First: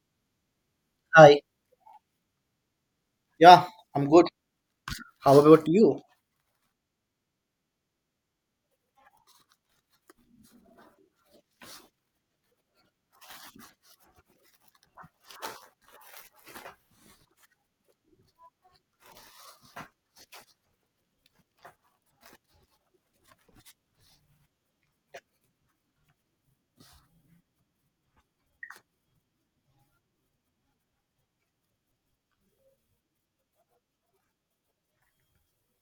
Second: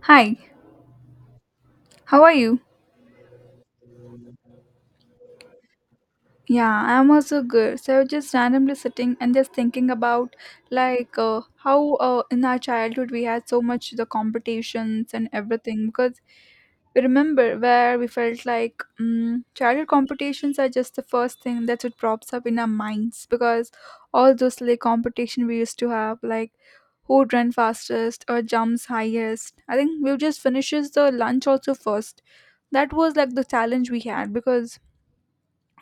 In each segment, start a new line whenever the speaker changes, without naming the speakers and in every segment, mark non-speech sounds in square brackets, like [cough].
Hi,
Hi.
how are you?
Yeah, I'm good. How about you?
Yeah, I'm also good. So I was just randomly sitting and just thinking about like how in our childhood we had so much the competitions and everything because we remember where we felt like childhood competitions are just the first thing that would props up in our minds because all those like competition we used to have like who would run fastest or jumps highest. I think we would just finishes the lunch also first. That was like the challenge we had because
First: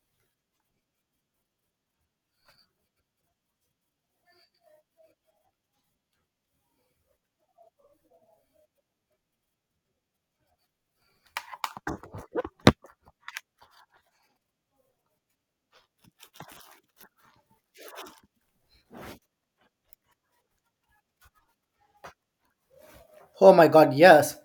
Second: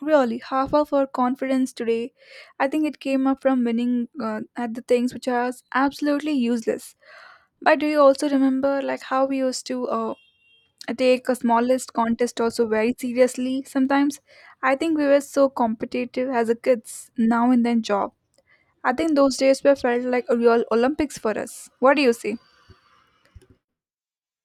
really, half of our confidence today, I think it came up from winning at the things which are absolutely useless. But do you also remember like how we used to take a smallest contest also very seriously sometimes? I think we were so competitive as a kids, now and then job. I think those days were felt like a real Olympics for us. What do you say?
Oh my god, yes.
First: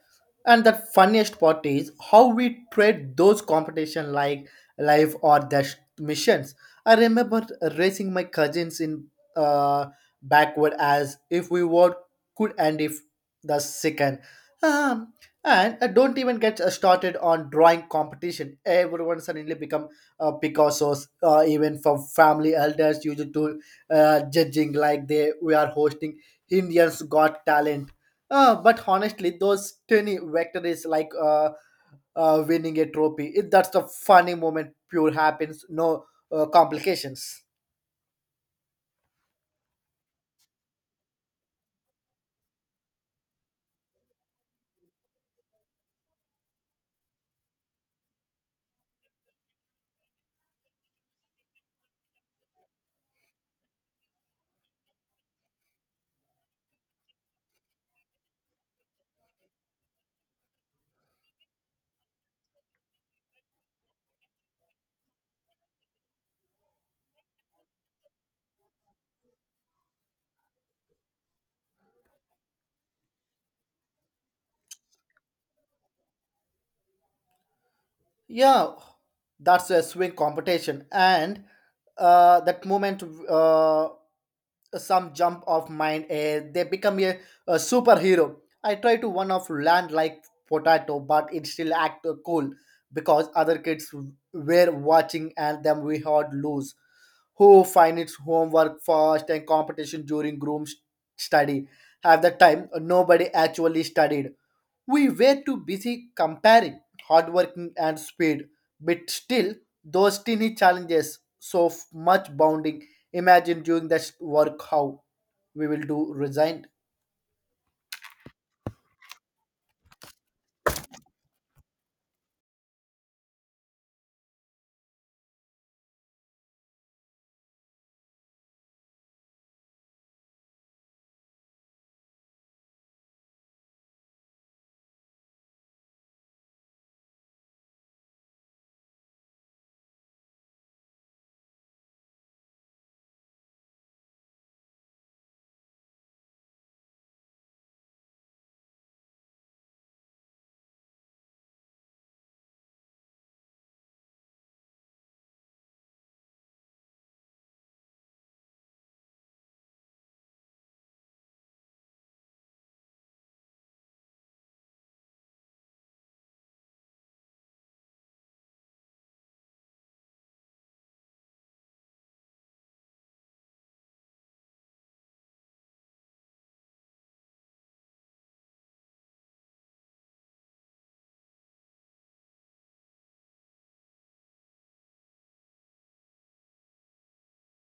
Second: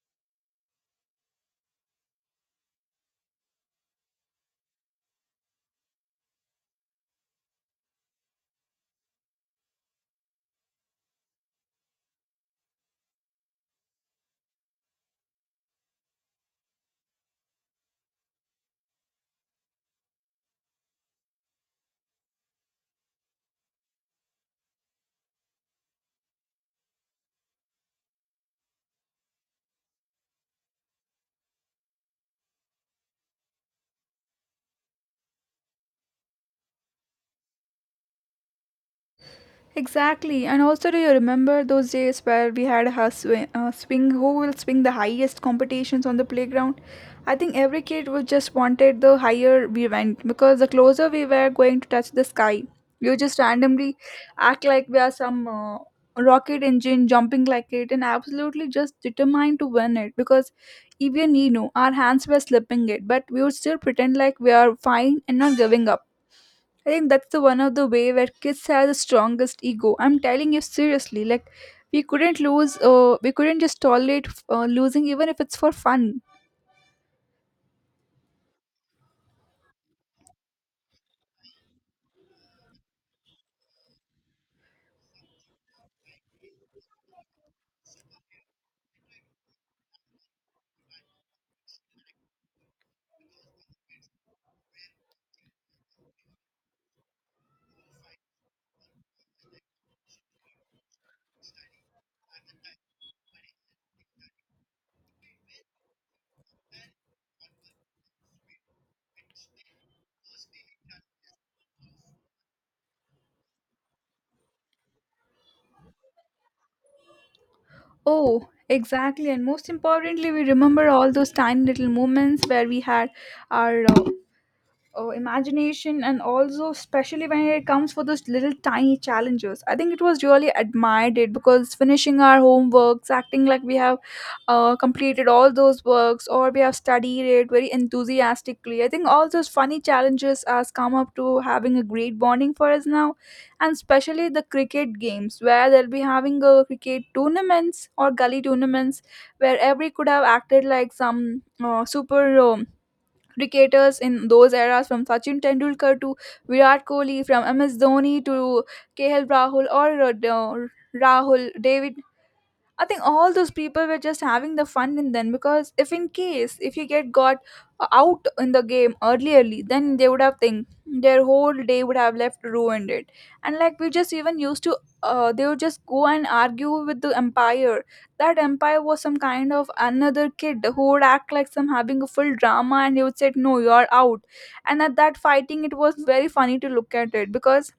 And the funniest part is how we treat those competition like life or death missions. I remember racing my cousins in uh, backward as if we were could end if the second. Um, and I don't even get started on drawing competition. Everyone suddenly become Picasso's, even from family elders used to judging like they we are hosting Indians Got Talent but honestly, those tiny victories like winning a trophy, it, that's the funny moment, pure happens, no complications.
Exactly. And also, do you remember those days where we had a swing who will swing the highest competitions on the playground? I think every kid was just wanted the higher we went because the closer we were going to touch the sky, we would just randomly act like we are some rocket engine jumping like it and absolutely just determined to win it because even you know our hands were slipping it, but we would still pretend like we are fine and not giving up. I think that's the one of the way where kids have the strongest ego. I'm telling you seriously, like we couldn't lose. We couldn't just tolerate losing, even if it's for fun.
Yeah, that's a swing competition. And that moment uh, some jump of mind they become a superhero. I try to one of land like potato but it still act cool because other kids were watching and then we had lose who find its homework first and competition during study. At the time nobody actually studied. We were too busy comparing hard working and speed, but still those teeny challenges so much bounding. Imagine doing that work how we will do resign.
Oh, exactly. And most importantly, we remember all those tiny little moments where we had our oh, imagination and also especially when it comes for those little tiny challenges, I think it was really admired it because finishing our homeworks acting like we have completed all those works or we have studied it very enthusiastically. I think all those funny challenges has come up to having a great bonding for us now, and especially the cricket games where they'll be having a cricket tournaments or gully tournaments where every could have acted like some superhero cricketers in those eras, from Sachin Tendulkar to Virat Kohli, from MS Dhoni to KL Rahul, or Rahul, David. I think all those people were just having the fun in them because if in case if you get got out in the game early, then they would have think their whole day would have left ruined it. And like we just even used to, they would just go and argue with the empire. That empire was some kind of another kid who would act like some having a full drama, and he would say, "No, you're out." And at that fighting, it was very funny to look at it because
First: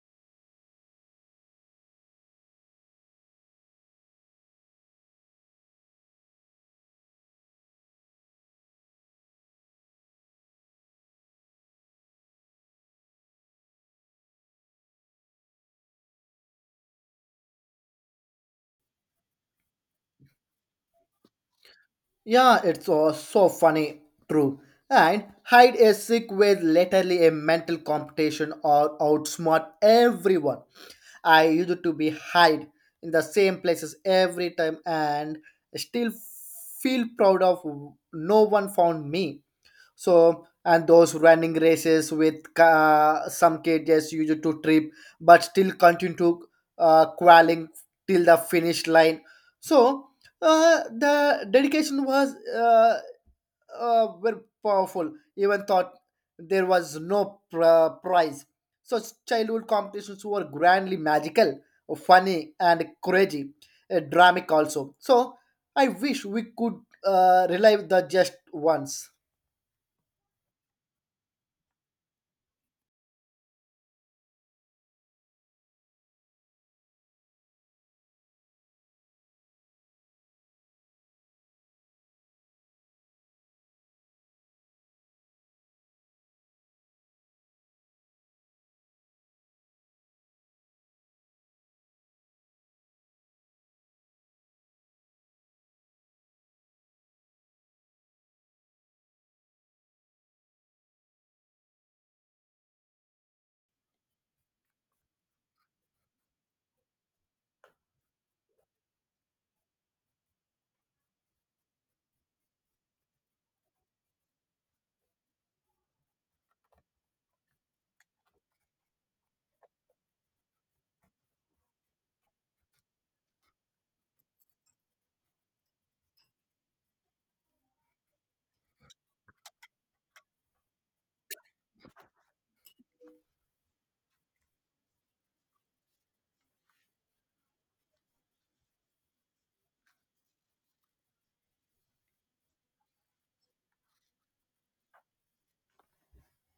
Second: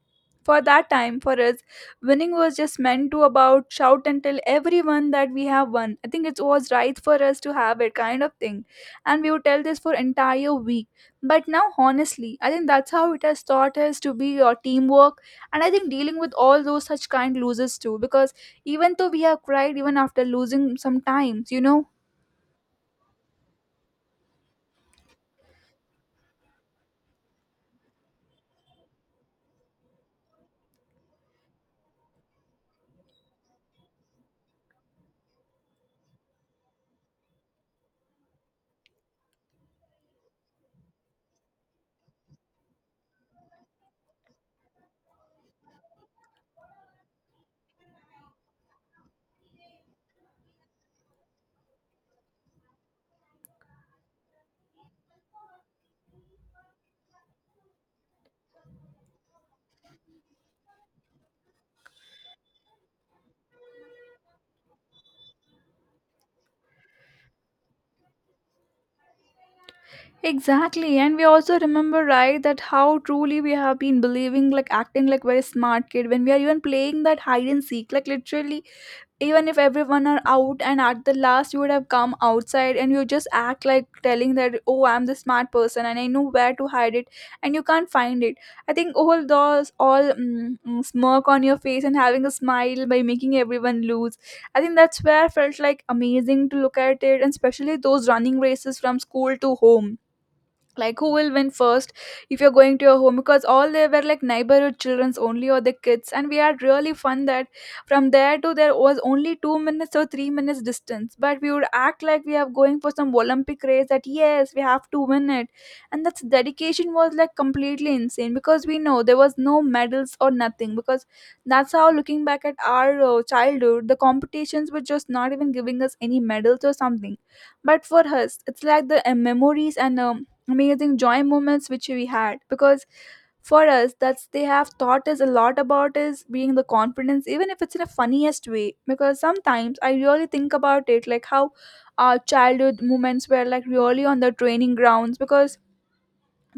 for that time for us winning was just meant to about shout and tell everyone that we have won. I think it was right for us to have it kind of thing, and we would tell this for entire week. But now honestly I think that's how it has taught us to be your teamwork, and I think dealing with all those such kind losers too, because even though we have cried even after losing sometimes, you know.
Yeah, it's all so funny, true. And hide a sick with literally a mental competition or outsmart everyone. I used to be hide in the same places every time and still feel proud of no one found me. So and those running races with some cages used to trip but still continue to qualing till the finish line. So the dedication was very powerful even thought there was no prize. So childhood competitions were grandly magical, funny and crazy, dramatic also. So I wish we could relive the just once.
Exactly, and we also remember, right, that how truly we have been believing, like acting like very smart kid when we are even playing that hide and seek. Like literally, even if everyone are out and at the last you would have come outside and you just act like telling that, oh, I'm the smart person and I know where to hide it and you can't find it. I think all those smirk on your face and having a smile by making everyone lose, I think that's where I felt like amazing to look at it, and especially those running races from school to home, like who will win first if you're going to your home, because all they were like neighborhood children's only or the kids, and we had really fun that from there to there was only 2 minutes or 3 minutes distance, but we would act like we are going for some olympic race that yes, we have to win it. And that's dedication was like completely insane because we know there was no medals or nothing, because that's how looking back at our childhood, the competitions were just not even giving us any medals or something. But for us it's like the memories and amazing joy moments which we had, because for us that's they have taught us a lot about is being the confidence even if it's in a funniest way, because sometimes I really think about it like how our childhood moments were like really on the training grounds, because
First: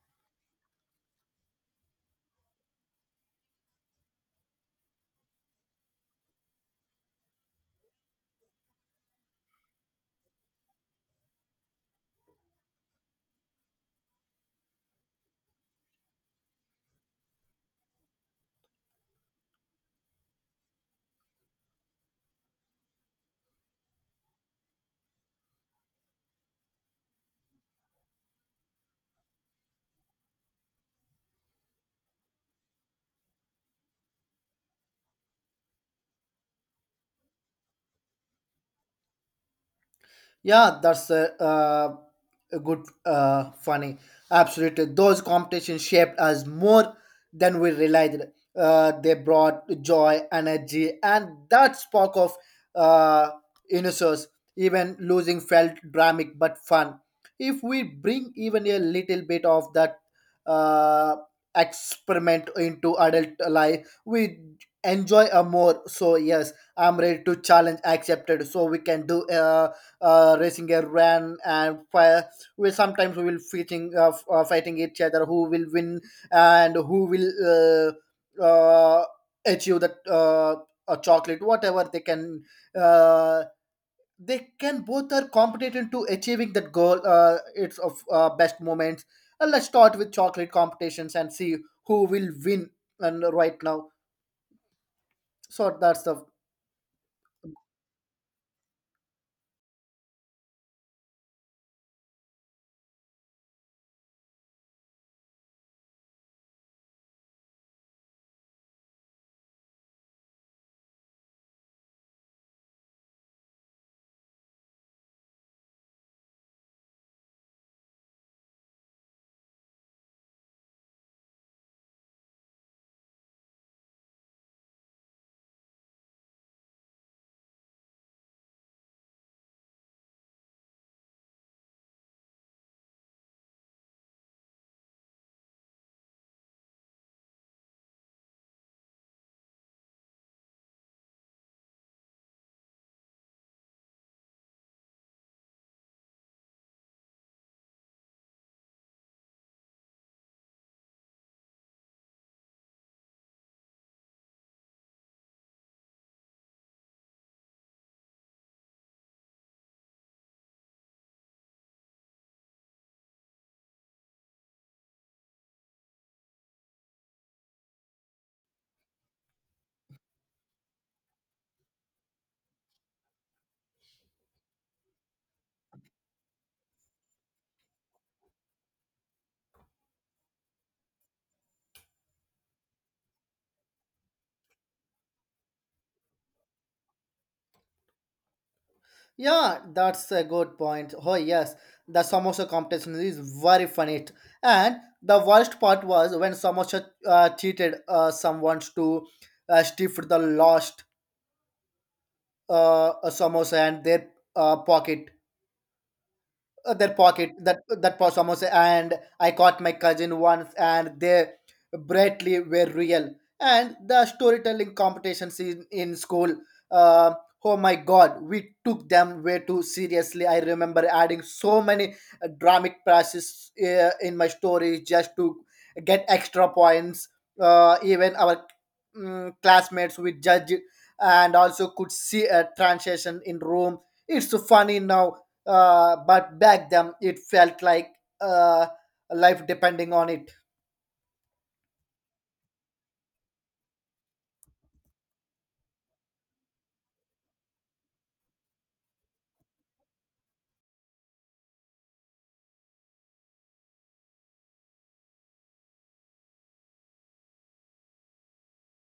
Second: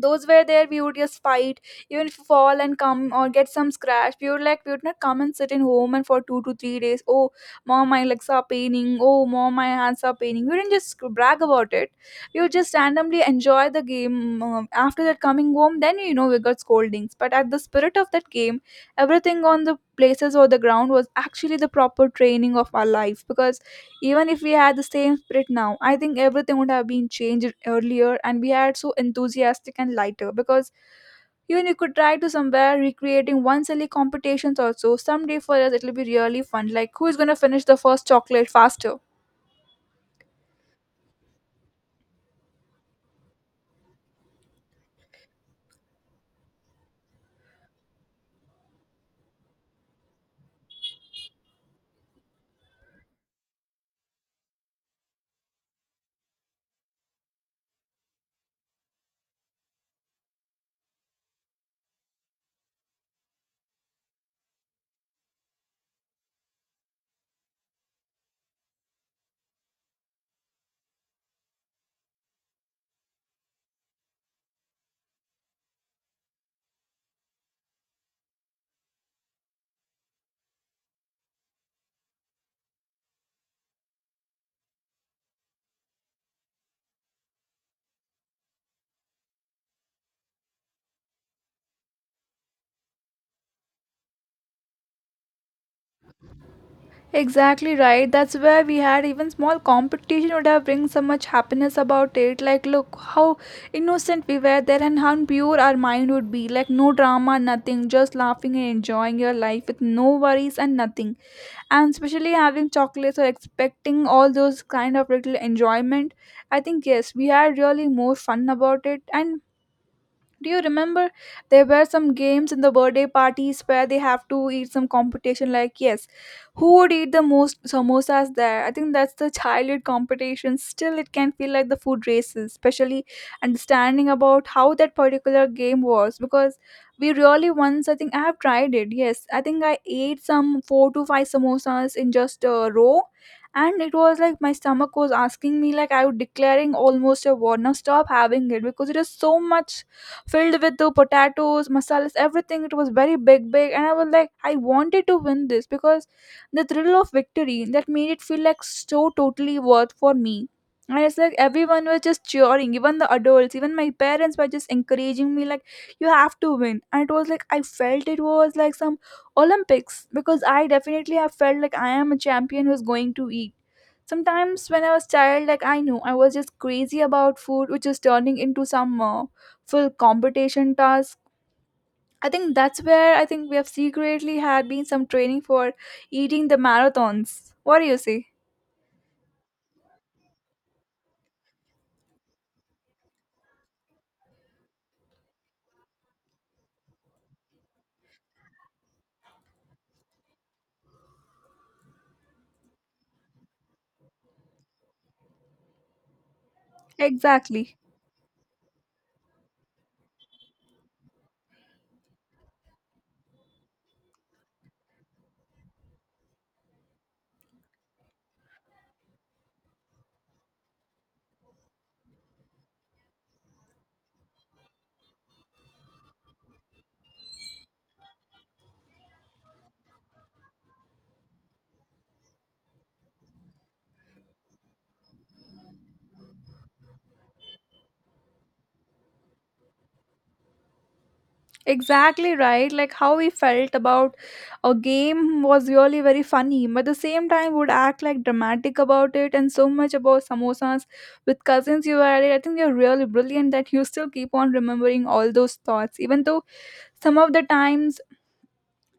those were there we would just fight. Even if you fall and come or get some scratch, we would like we would not come and sit in home and for 2 to 3 days, oh mom my legs are paining, oh mom my hands are paining. We didn't just brag about it. We would just randomly enjoy the game. After that coming home then, you know, we got scoldings, but at the spirit of that game, everything on the places or the ground was actually the proper training of our life, because even if we had the same spirit now, I think everything would have been changed earlier and we had so enthusiastic and lighter, because even you could try to somewhere recreating one silly competitions also. Someday for us it'll be really fun. Like who is gonna finish the first chocolate faster?
Yeah, that's a good, funny. Absolutely. Those competitions shaped us more than we realized. They brought joy, energy, and that spark of uh, innocence. Even losing felt dramatic but fun. If we bring even a little bit of that uh, experiment into adult life, we enjoy a more. So, yes, I'm ready to challenge accepted so we can do. Racing a ran and fire. We sometimes we will fighting fighting each other who will win and who will uh, uh, achieve that a chocolate whatever uh, they can both are competent to achieving that goal. It's of best moments. Let's start with chocolate competitions and see who will win and right now so that's the.
Exactly right. That's where we had even small competition would have bring so much happiness about it. Like, look how innocent we were there and how pure our mind would be. Like, no drama, nothing, just laughing and enjoying your life with no worries and nothing. And especially having chocolates or expecting all those kind of little enjoyment. I think, yes, we had really more fun about it. And do you remember there were some games in the birthday parties where they have to eat some competition, like yes, who would eat the most samosas there? I think that's the childhood competition. Still it can feel like the food races, especially understanding about how that particular game was, because we really once I think I have tried it. Yes, I think I ate some 4 to 5 samosas in just a row, and it was like my stomach was asking me, like I was declaring almost a war now stop having it because it is so much filled with the potatoes, masalas, everything. It was very big, and I was like, I wanted to win this because the thrill of victory that made it feel like so totally worth for me. And it's like everyone was just cheering, even the adults, even my parents were just encouraging me, like, you have to win. And it was like, I felt it was like some Olympics because I definitely have felt like I am a champion who's going to. Sometimes when I was child, like I knew I was just crazy about food, which is turning into some full competition task. I think that's where I think we have secretly had been some training for eating the marathons. What do you say?
Yeah, that's a good point. Oh yes, the samosa competition is very funny. And the worst part was when samosa cheated someone to stifle the lost samosa and their pocket their pocket, that
Exactly.
that was almost and I caught my cousin once and they brightly were real. And the storytelling competitions in school, uh, oh my god, we took them way too seriously. I remember adding so many dramatic passes in my stories just to get extra points. Even our classmates would judge and also could see a transition in room. It's funny now, but back then it felt like uh, life depending on it.
Exactly right. Like how we felt about a game was really very funny, but at the same time would act like dramatic about it, and so much about samosas with cousins you had it. I think you're really brilliant that you still keep on remembering all those thoughts, even though some of the times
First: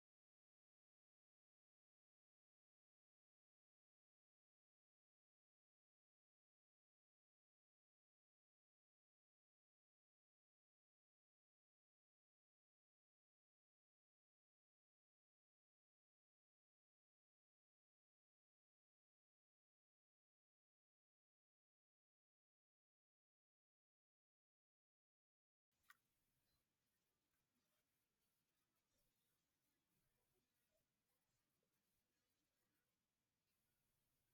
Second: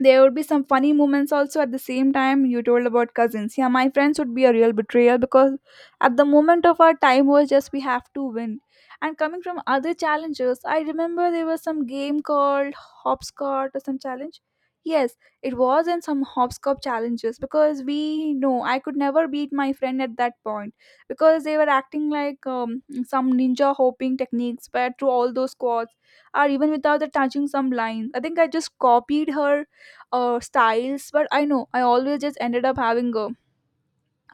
there would be some funny moments also. At the same time you told about cousins, yeah, my friends would be a real betrayal because at the moment of our time was just we have to win. And coming from other challenges, I remember there was some game called hopscotch or some challenge. Yes, it was in some hopscotch challenges, because we know I could never beat my friend at that point because they were acting like some ninja hopping techniques but through all those squats or even without the touching some lines. I think I just copied her styles, but I know I always just ended up having a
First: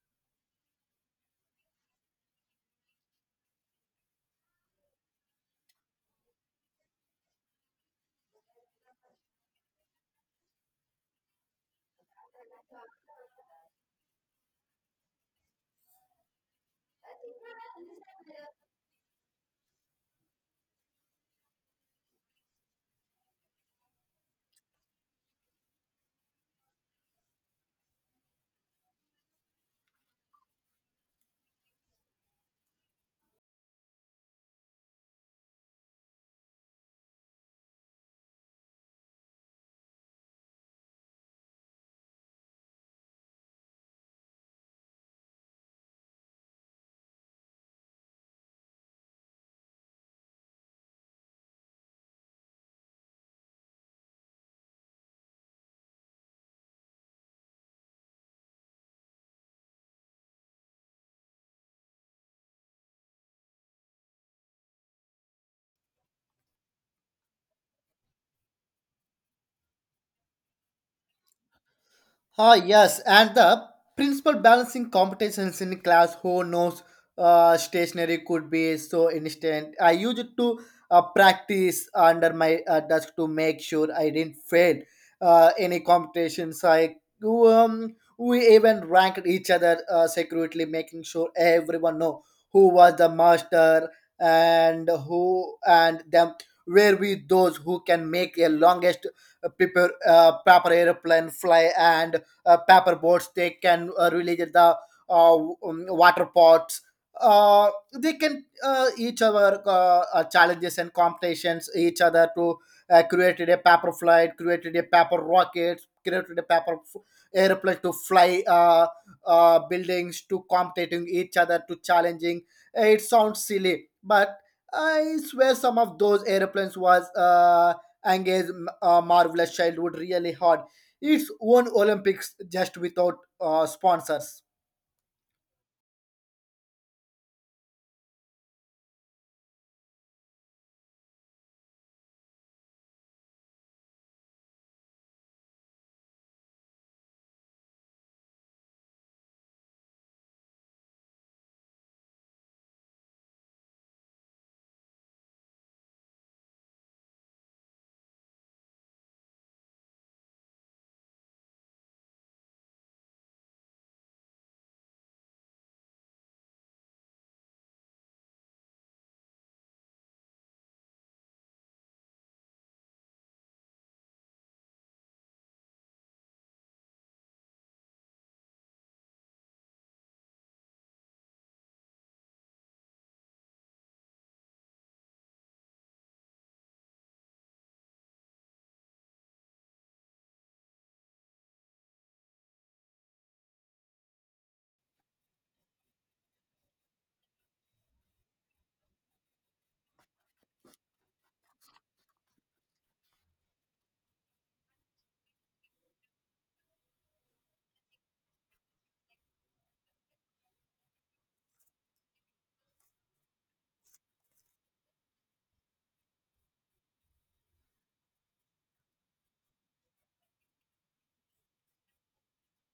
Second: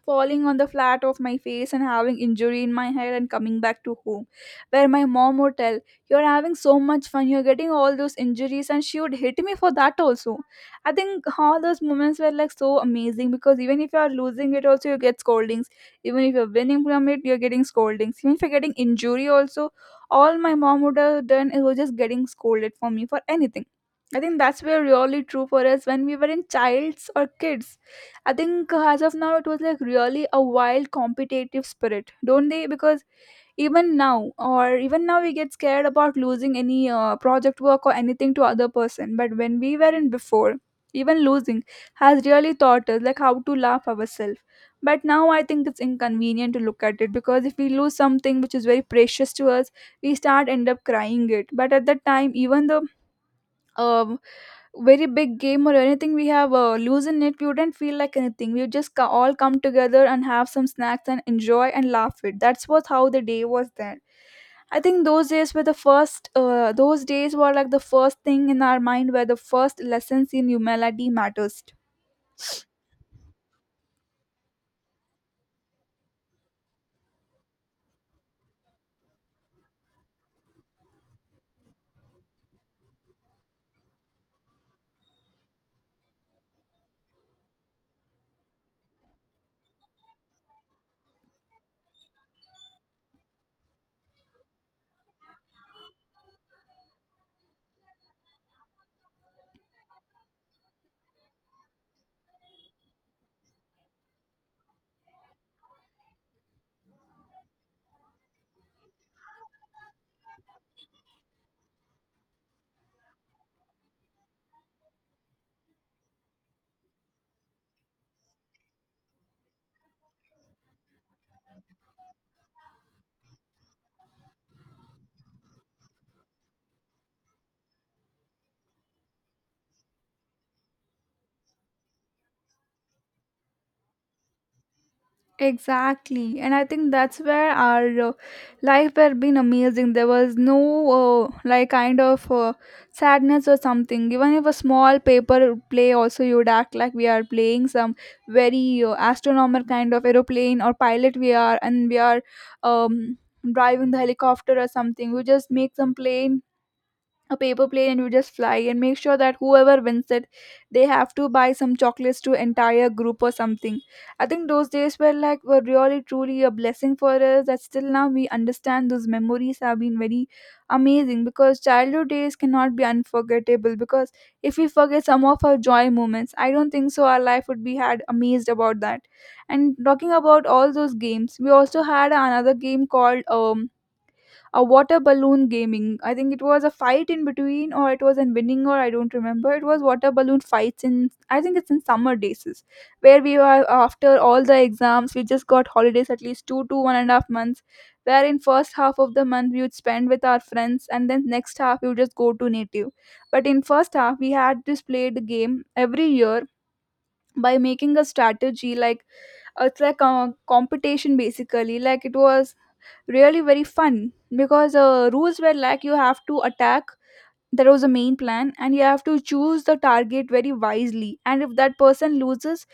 falling on the flat of my face and having injury in my head and coming back to home where my mom would tell, "You're having so much fun, you're getting all those injuries," and she would hit me for that also. I think all those moments were like so amazing because even if you're losing it also you get scoldings, even if you're winning from it you're getting scoldings, even if you're getting injury also, all my mom would have done it was just getting scolded for me for anything. I think that's where really true for us when we were in childs or kids. I think as of now, it was like really a wild competitive spirit, don't they? Because even now, or even now, we get scared about losing any project work or anything to other person. But when we were in before, even losing has really taught us like how to laugh ourselves. But now I think it's inconvenient to look at it because if we lose something which is very precious to us, we start end up crying it. But at that time, even though um very big game or anything we have lose in it, we wouldn't feel like anything. We would just all come together and have some snacks and enjoy and laugh it. That's what how the day was then. I think those days were the first those days were like the first thing in our mind where the first lessons in humanity matters
Ah, yes, and the principal balancing competitions in class who knows stationery could be so instant. I used to practice under my desk to make sure I didn't fail any competitions. I we even ranked each other secretly, making sure everyone know who was the master and who and them were we those who can make a longest prepare proper airplane fly and paper boats they can relieve the uh, um, water pots, uh, they can each other challenges and competitions each other to created a paper flight, created a paper rocket, created a airplane to fly, buildings to competing each other to challenging. It sounds silly but I swear some of those airplanes was engaged marvelous childhood really hard, its own Olympics just without sponsors.
Exactly, and I think that's where our life had been amazing. There was no like kind of sadness or something. Even if a small paper play, also you would act like we are playing some very astronomical kind of aeroplane or pilot. We are, and we are um, driving the helicopter or something. We just make some plain a paper plane and you just fly and make sure that whoever wins it, they have to buy some chocolates to entire group or something. I think those days were like were really truly a blessing for us, that still now we understand those memories have been very amazing because childhood days cannot be unforgettable because if we forget some of our joy moments, I don't think so our life would be had amazed about that. And talking about all those games, we also had another game called a water balloon gaming. I think it was a fight in between, or it was in winning, or I don't remember. It was water balloon fights in, I think it's in summer days, is where we were after all the exams. We just got holidays at least 2 to 1.5 months. Where in first half of the month we would spend with our friends, and then next half we would just go to native. But in first half we had this played game every year by making a strategy like it's like a competition, basically. Like it was really very fun because rules were like you have to attack, that was the main plan, and you have to choose the target very wisely, and if that person loses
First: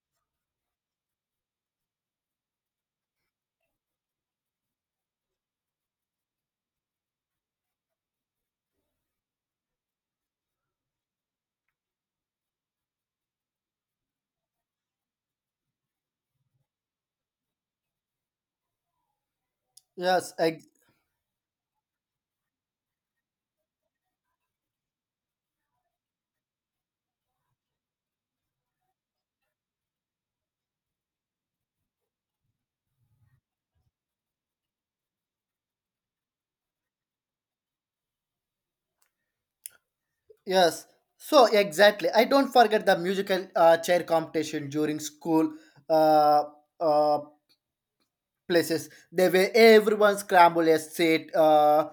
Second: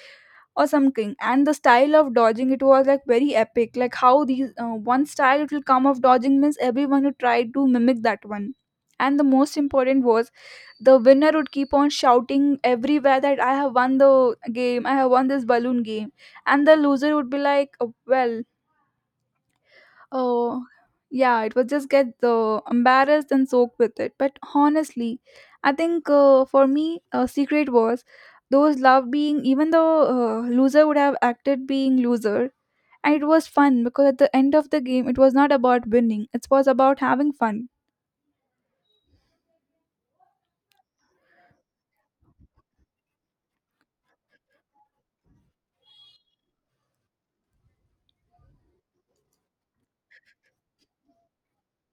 or something. And the style of dodging it was like very epic, like how these one style it will come of dodging means everyone who tried to mimic that one. And the most important was the winner would keep on shouting everywhere that, "I have won the game, I have won this balloon game," and the loser would be like, "Oh, well."
Yes,
Oh,
ex-
yeah, it was just get embarrassed and soaked with it. But honestly, I think for me, a secret was those love being, even though loser would have acted being loser. And it was fun because at the end of the game, it was not about winning, it was about having fun.
yes. So exactly, I don't forget the musical chair competition during school, uh, uh, places they were everyone scramble a seat, uh,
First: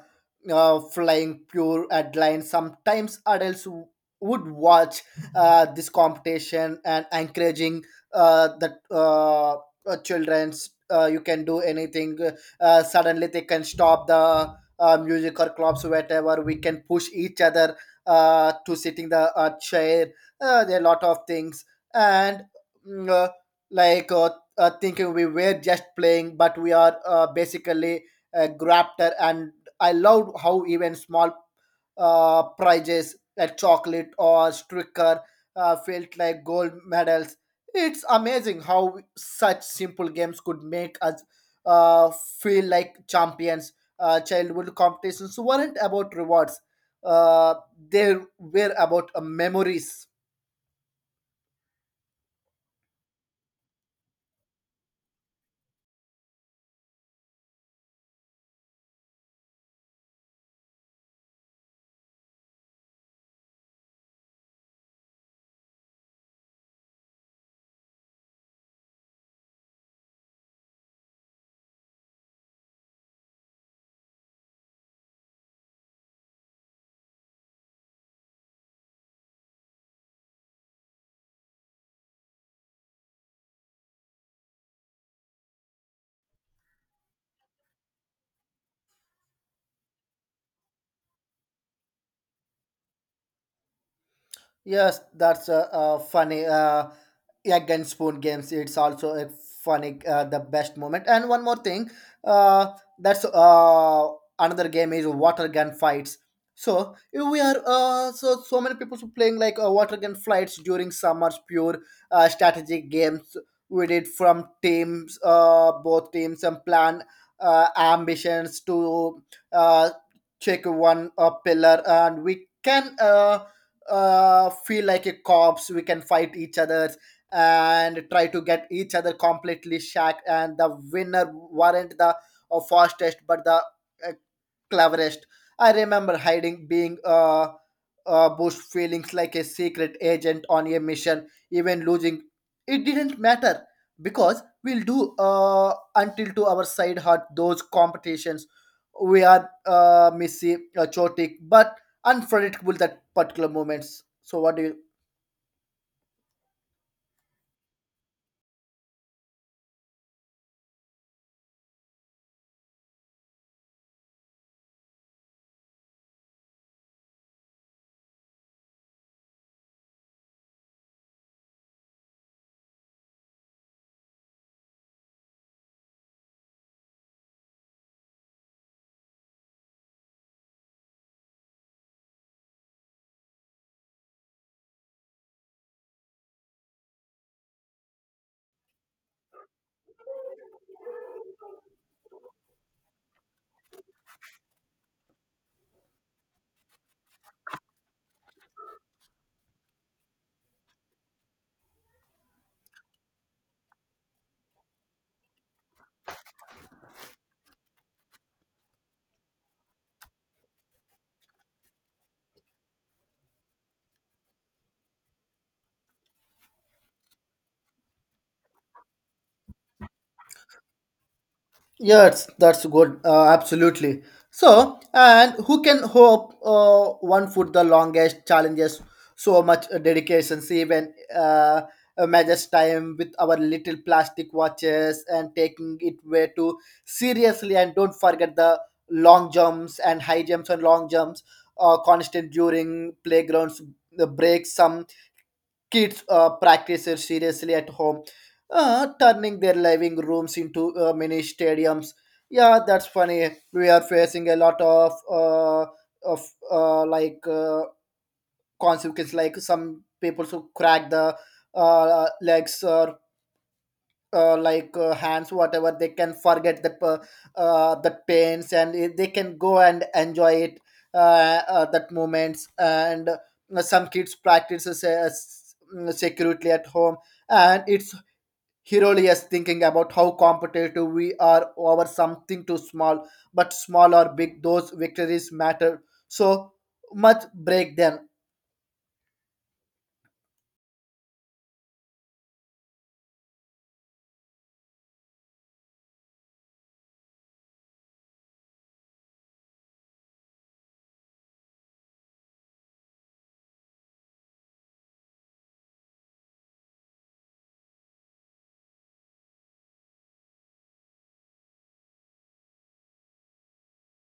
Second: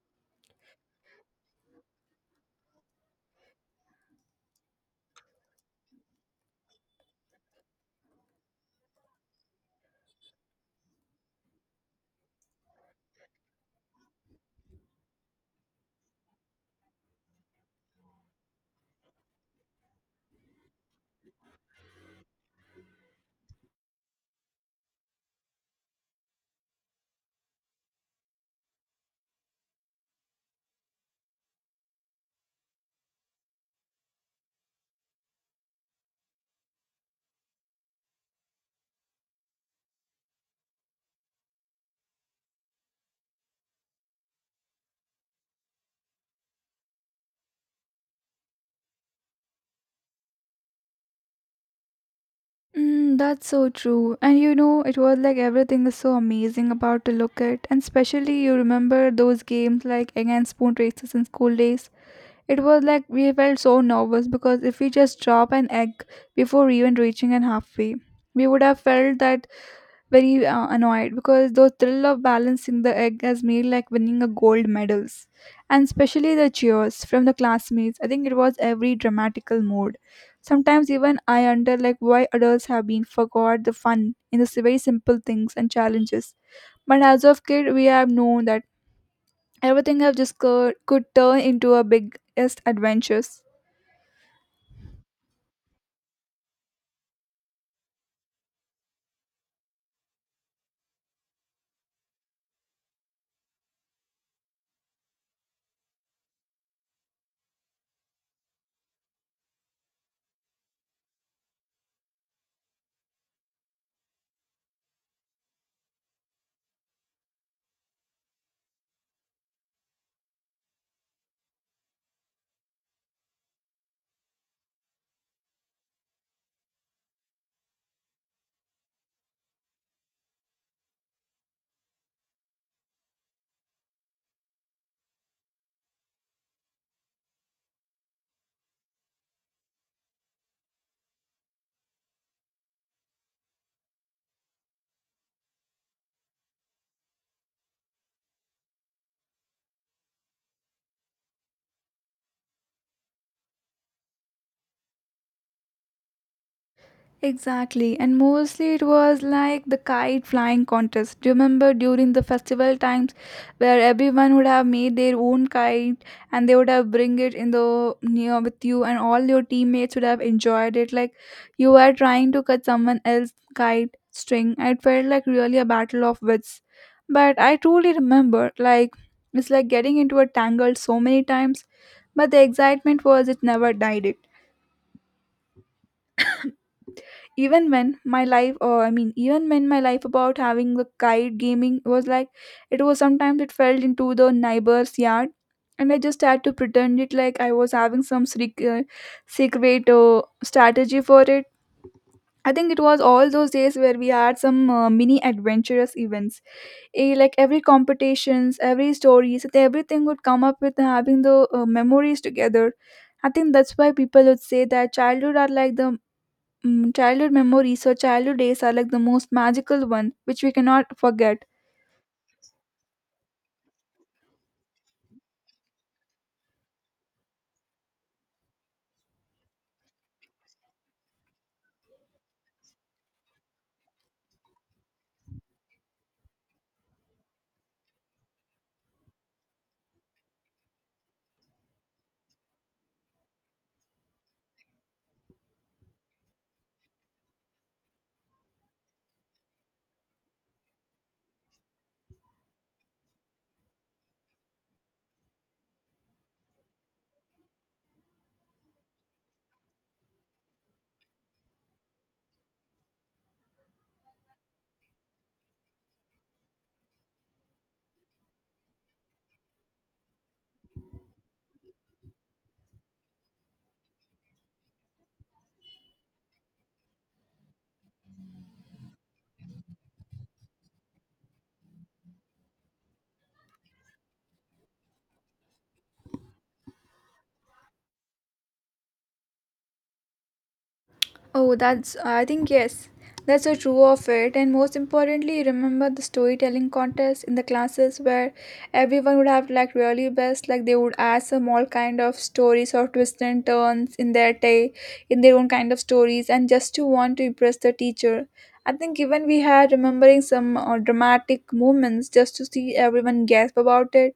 uh, flying pure headline. Sometimes would watch [laughs] this competition and encouraging that children's, you can do anything. Suddenly they can stop the music or clubs whatever we can push each other to sitting the chair. There are a lot of things. And mm, uh, like uh, thinking we were just playing, but we are basically a grafter. And I loved how even small prizes like chocolate or sticker felt like gold medals. It's amazing how such simple games could make us uh, feel like champions. Childhood competitions weren't about rewards; uh, they were about memories.
Mm, that's so true. And you know, it was like everything is so amazing about to look at. And especially you remember those games like against spoon races in school days. It was like we felt so nervous because if we just drop an egg before even reaching an halfway, we would have felt that very annoyed because the thrill of balancing the egg has made like winning a gold medals, and especially the cheers from the classmates. I think it was every dramatical mood. Sometimes even I wonder like why adults have been forgot the fun in the very simple things and challenges. But as of kid, we have known that everything have just could turn into a biggest adventures.
Yes, that's a funny egg and spoon games. It's also a funny, the best moment. And one more thing, uh, that's another game is water gun fights. So we are so so many people playing like water gun fights during summers. Pure strategy games. We did from teams, both teams, and plan ambitions to uh, check one pillar, and we can. Feel like a cops. We can fight each other and try to get each other completely shacked. And the winner weren't the fastest, but the uh, cleverest. I remember hiding, being boost feelings like a secret agent on a mission, even losing. It didn't matter because we'll do until to our side heart those competitions. We are messy, chaotic, but unpredictable that particular moments. So, what do you.
Exactly, and mostly it was like the kite flying contest. Do you remember during the festival times where everyone would have made their own kite and they would have bring it in the near with you, and all your teammates would have enjoyed it like you were trying to cut someone else's kite string. It felt like really a battle of wits. But I truly remember like it's like getting into a tangle so many times, but the excitement was it never died, even when my life, or I mean, even when my life about having the kite gaming was like, it was, sometimes it fell into the neighbor's yard, and I just had to pretend it like I was having some secret strategy for it. I think it was all those days where we had some mini adventurous events. Eh, like every competitions, every stories, everything would come up with having the memories together. I think that's why people would say that childhood are like the Mm, childhood memories or childhood days are like the most magical one, which we cannot forget.
Yes, that's good. Absolutely. So, and who can hope one foot the longest challenges so much dedication, even measures time with our little plastic watches and taking it way too seriously. And don't forget the long jumps and high jumps and long jumps, constant during playgrounds, the breaks, some kids practices seriously at home, turning their living rooms into mini stadiums. Yeah, that's funny. We are facing a lot of uh, like uh, consequences, like some people who crack the legs or hands whatever they can forget the the pains and they can go and enjoy it, that moments, and some kids practices secretly at home. And it's hilarious thinking about how competitive we are over something too small, but small or big those victories matter so much break them.
Oh, that's, I think, yes, that's a true of it. And most importantly, remember the storytelling contest in the classes where everyone would have like really best, like they would add some all kind of stories or twists and turns in their day, in their own kind of stories, and just to want to impress the teacher. I think even we had remembering some dramatic moments just to see everyone gasp about it.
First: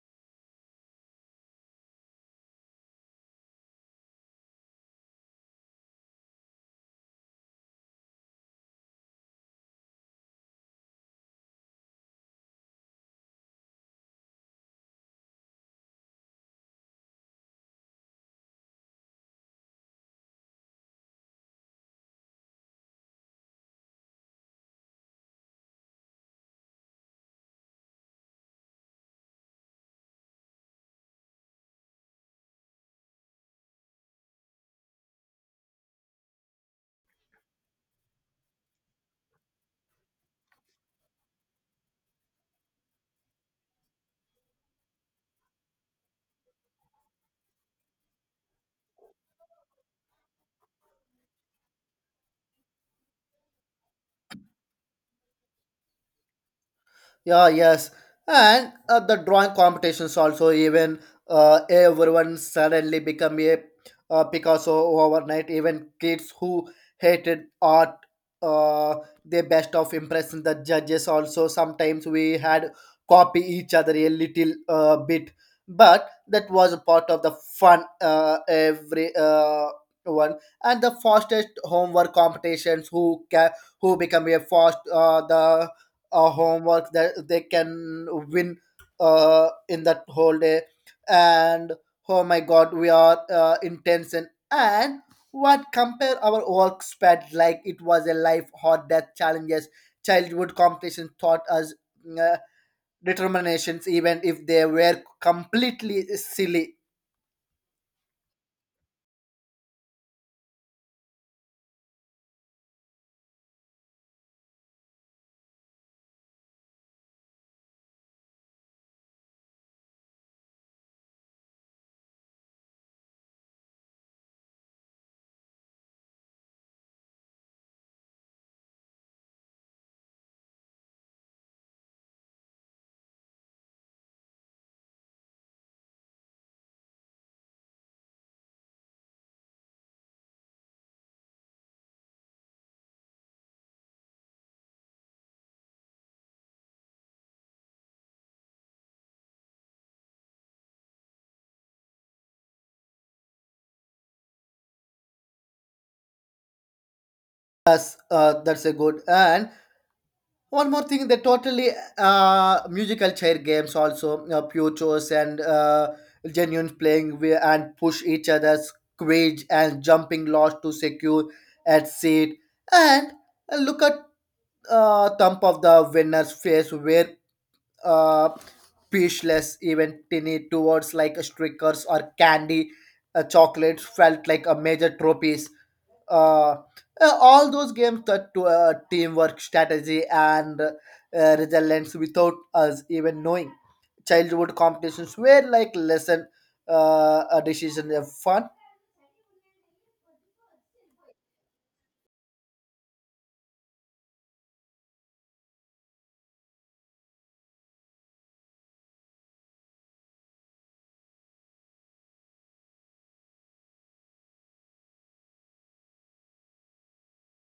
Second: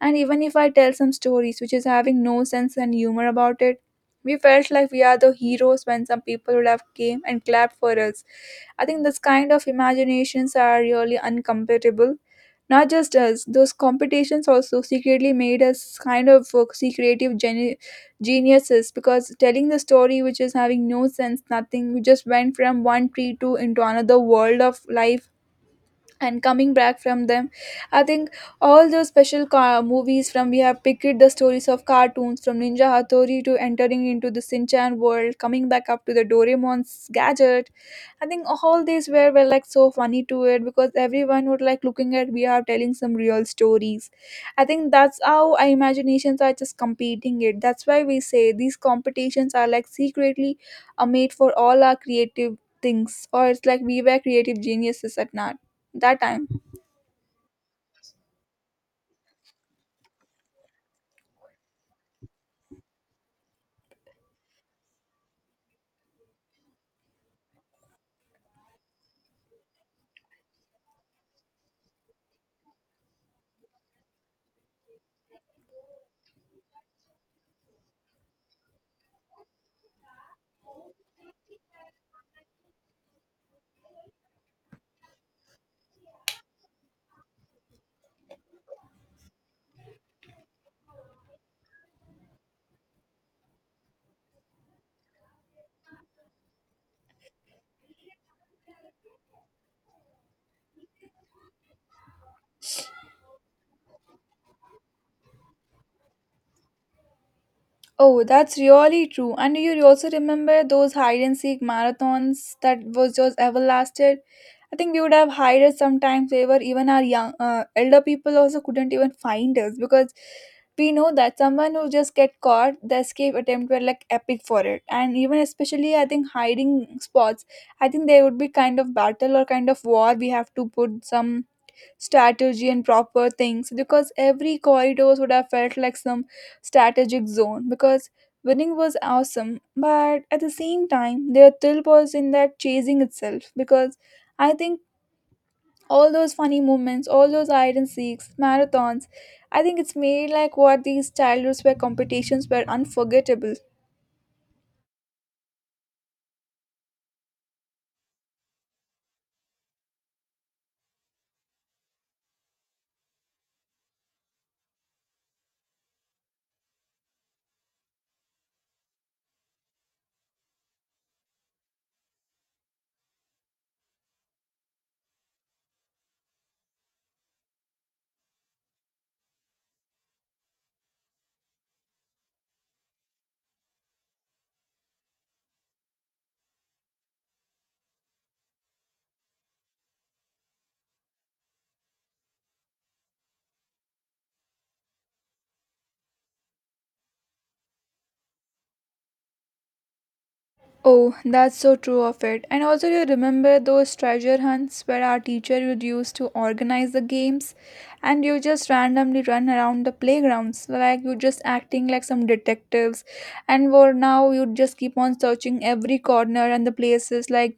And even if I tell some stories which is having no sense and humor about it, we felt like we are the heroes when some people would have came and clapped for us. I think this kind of imaginations are really uncompatible. Not just us, those competitions also secretly made us kind of see creative geniuses because telling the story which is having no sense, nothing, we just went from one tree to into another world of life and coming back from them. I think all those special movies from we have picked the stories of cartoons from Ninja Hattori to entering into the sinchan world, coming back up to the Doraemon's gadget. I think all these were like so funny to it because everyone would like looking at we are telling some real stories. I think that's how our imaginations are just competing it. That's why we say these competitions are like secretly are made for all our creative things, or it's like we were creative geniuses at not that time.
Yeah, yes. And the drawing competitions also, even everyone suddenly become a Picasso overnight. Even kids who hated art, uh, they best of impressing the judges also. Sometimes we had copy each other a little bit, but that was a part of the fun. Every one, and the fastest homework competitions who become a fast the homework that they can win in that whole day. And oh my god, we are in tension and what compare our work spread like it was a life or death challenges. Childhood competition taught us uh, determinations, even if they were completely silly.
Oh, that's really true. And you also remember those hide and seek marathons that was just everlasted? I think we would have hided sometimes. They were even our young elder people also couldn't even find us because we know that someone who just get caught, the escape attempt were like epic for it. And even especially, I think hiding spots, I think there would be kind of battle or kind of war. We have to put some strategy and proper things because every corridors would have felt like some strategic zone because winning was awesome, but at the same time their thrill was in that chasing itself. Because I think all those funny moments, all those hide and seeks marathons, I think it's made like what these childhoods where competitions were unforgettable.
Us, that's a good. And one more thing, they totally musical chair games also, pure chores and genuine playing and push each other's squeeze and jumping loss to secure at seat. And look at thump of the winner's face where uh, speechless, even tinny towards like stickers or candy chocolates felt like a major trophy. uh, all those games that to teamwork strategy and resilience without us even knowing, childhood competitions were like lesson, a decision of fun.
Oh, that's so true of it. And also, you remember those treasure hunts where our teacher would use to organize the games, and you just randomly run around the playgrounds, like you just acting like some detectives. And for now, you just keep on searching every corner and the places, like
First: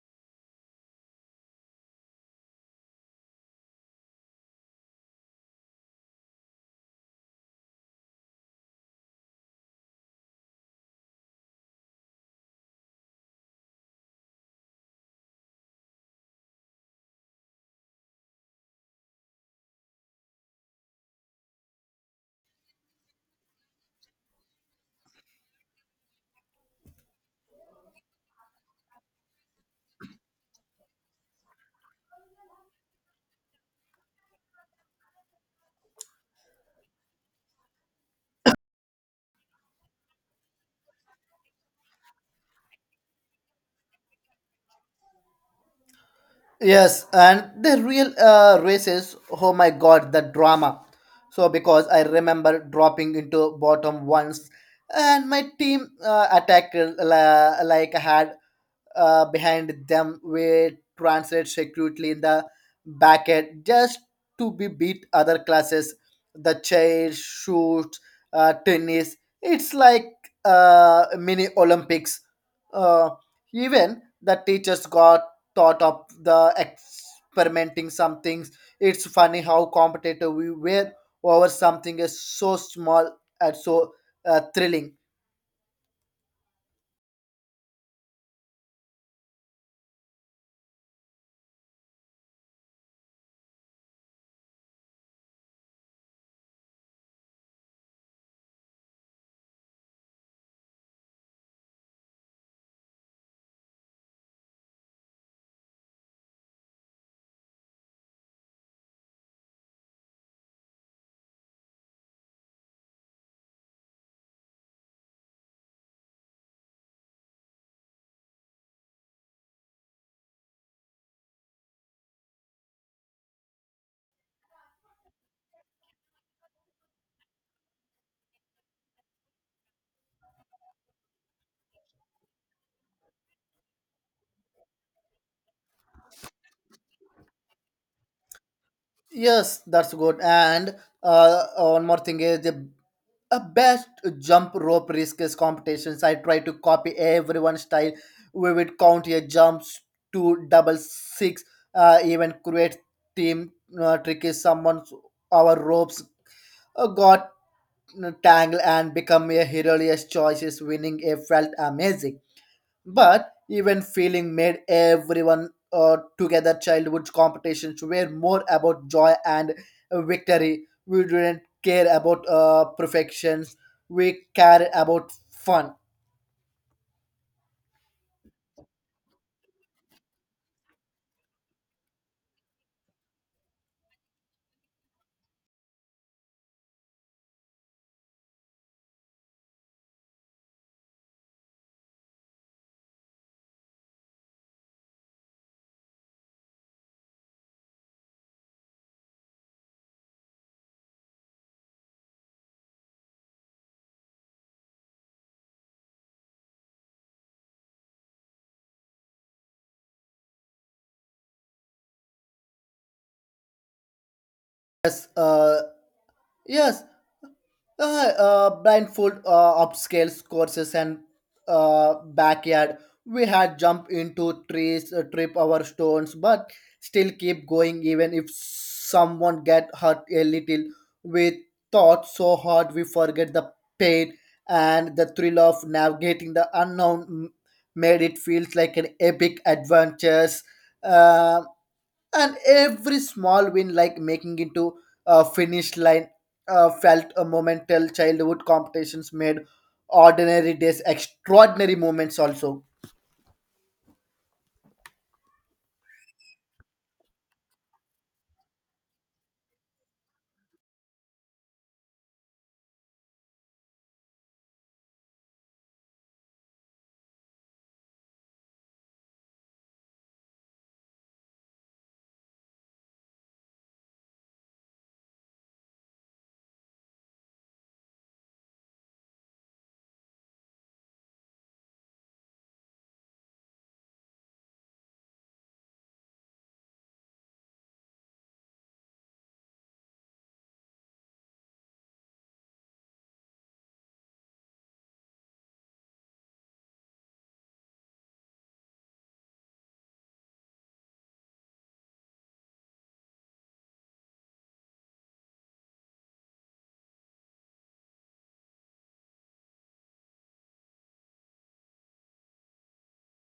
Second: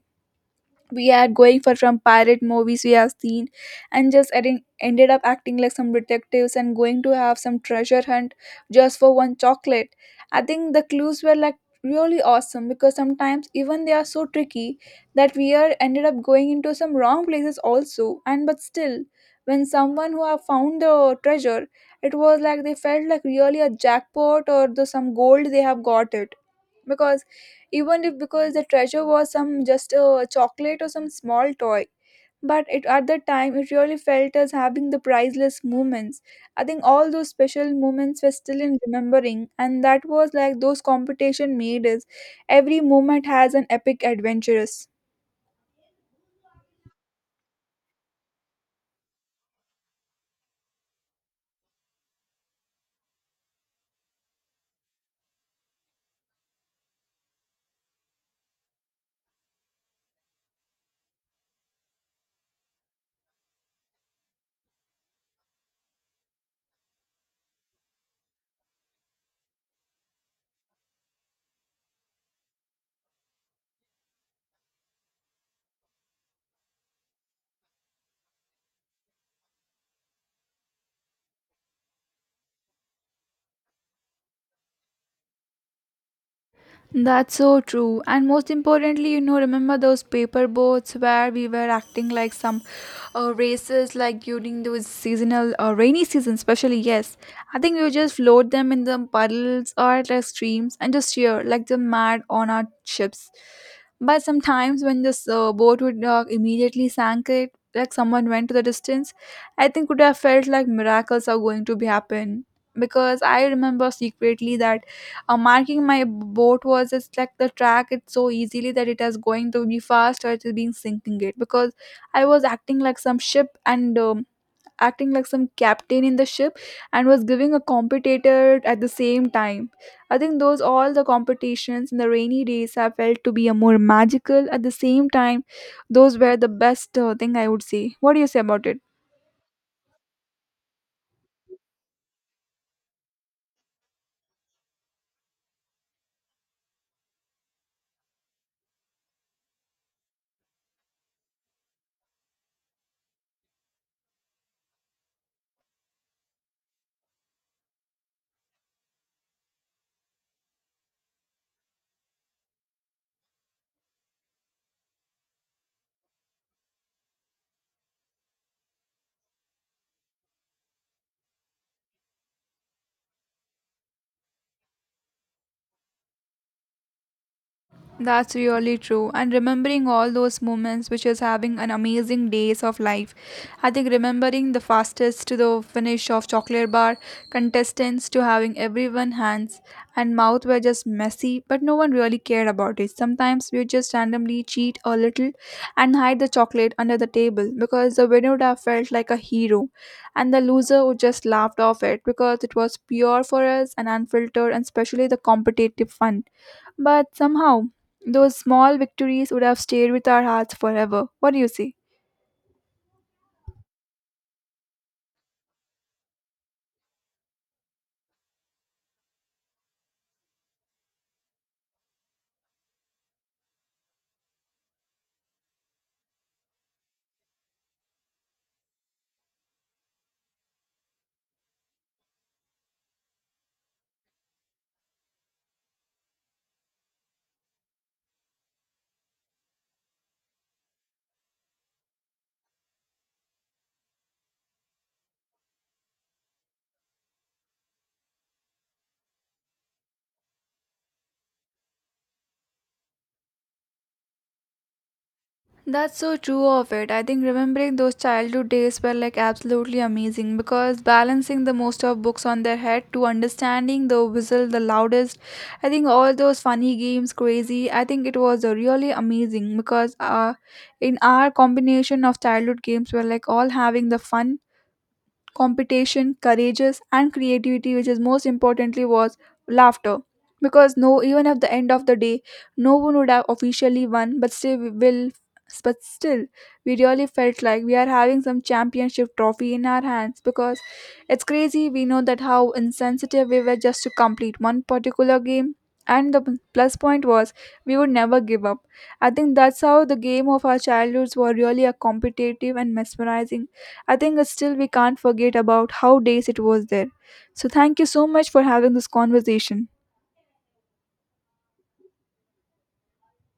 we are going for from pirate movies we have seen, and just adding, ended up acting like some detectives and going to have some treasure hunt just for one chocolate. I think the clues were like really awesome because sometimes even they are so tricky that we are ended up going into some wrong places also. And but still, when someone who have found the treasure, it was like they felt like really a jackpot or the some gold they have got it. Because even if, because the treasure was some just a chocolate or some small toy, but it at that time it really felt as having the priceless moments. I think all those special moments were still in remembering, and that was like those competition made us every moment has an epic adventurous.
Yes, and the real races, oh my god the drama. So because I remember dropping into bottom once and my team attacked, like had behind them were translated secretly in the back end just to be beat other classes, the chairs shoot, tennis. It's like mini olympics. uh, Even the teachers got thought of the experimenting some things. It's funny how competitive we were over something is so small, and so thrilling.
That's so true. And most importantly, you know, remember those paper boats where we were acting like some races, like during those seasonal rainy season, especially. Yes, I think we would just float them in the puddles or like streams and just cheer like the mad on our ships. But sometimes when this boat would immediately sank, it like someone went to the distance, I think would have felt like miracles are going to be happen. Because I remember secretly that marking my boat was just like the track it so easily that it is going to be fast or it has sinking it. Because I was acting like some ship and acting like some captain in the ship and was giving a competitor at the same time. I think those all the competitions in the rainy days have felt to be a more magical at the same time. Those were the best thing I would say. What do you say about it?
Yes, that's good. And uh, one more thing is the a best jump rope risks competitions. I try to copy everyone's style. We would count your jumps to double six, even create team tricky. Someone's our ropes got tangled and become a hilarious choices. Winning a felt amazing but even feeling made everyone together. Childhood competitions were more about joy and victory. We didn't care about perfections, we cared about fun.
That's really true. And remembering all those moments, which is having an amazing days of life. I think remembering the fastest to the finish of chocolate bar contestants to having everyone hands and mouth were just messy, but no one really cared about it. Sometimes we would just randomly cheat a little and hide the chocolate under the table because the winner would have felt like a hero, and the loser would just laughed off it because it was pure for us and unfiltered, and especially the competitive fun. But somehow, those small victories would have stayed with our hearts forever. What do you see?
Yes yes. Blindfold upscale courses and backyard. We had jump into trees, trip our stones, but still keep going even if someone get hurt a little. We thought so hard we forget the pain, and the thrill of navigating the made it feels like an epic adventures. Um and every small win like making into a finish line felt a momental. Childhood competitions made ordinary days extraordinary moments also.
That's so true of it. I think remembering those childhood days were like absolutely amazing because balancing the most of books on their head to understanding the whistle the loudest, I think all those funny games, crazy, I think it was really amazing because in our combination of childhood games, we're like all having the fun competition, courageous, and creativity, which is most importantly was laughter. Because no, even at the end of the day, no one would have officially won, but still we will, but still we really felt like we are having some championship trophy in our hands. Because it's crazy, we know that how insensitive we were just to complete one particular game. And the plus point was we would never give up. I think that's how the game of our childhoods were really a competitive and mesmerizing. I think it's still we can't forget about how days it was there. So thank you so much for having this conversation.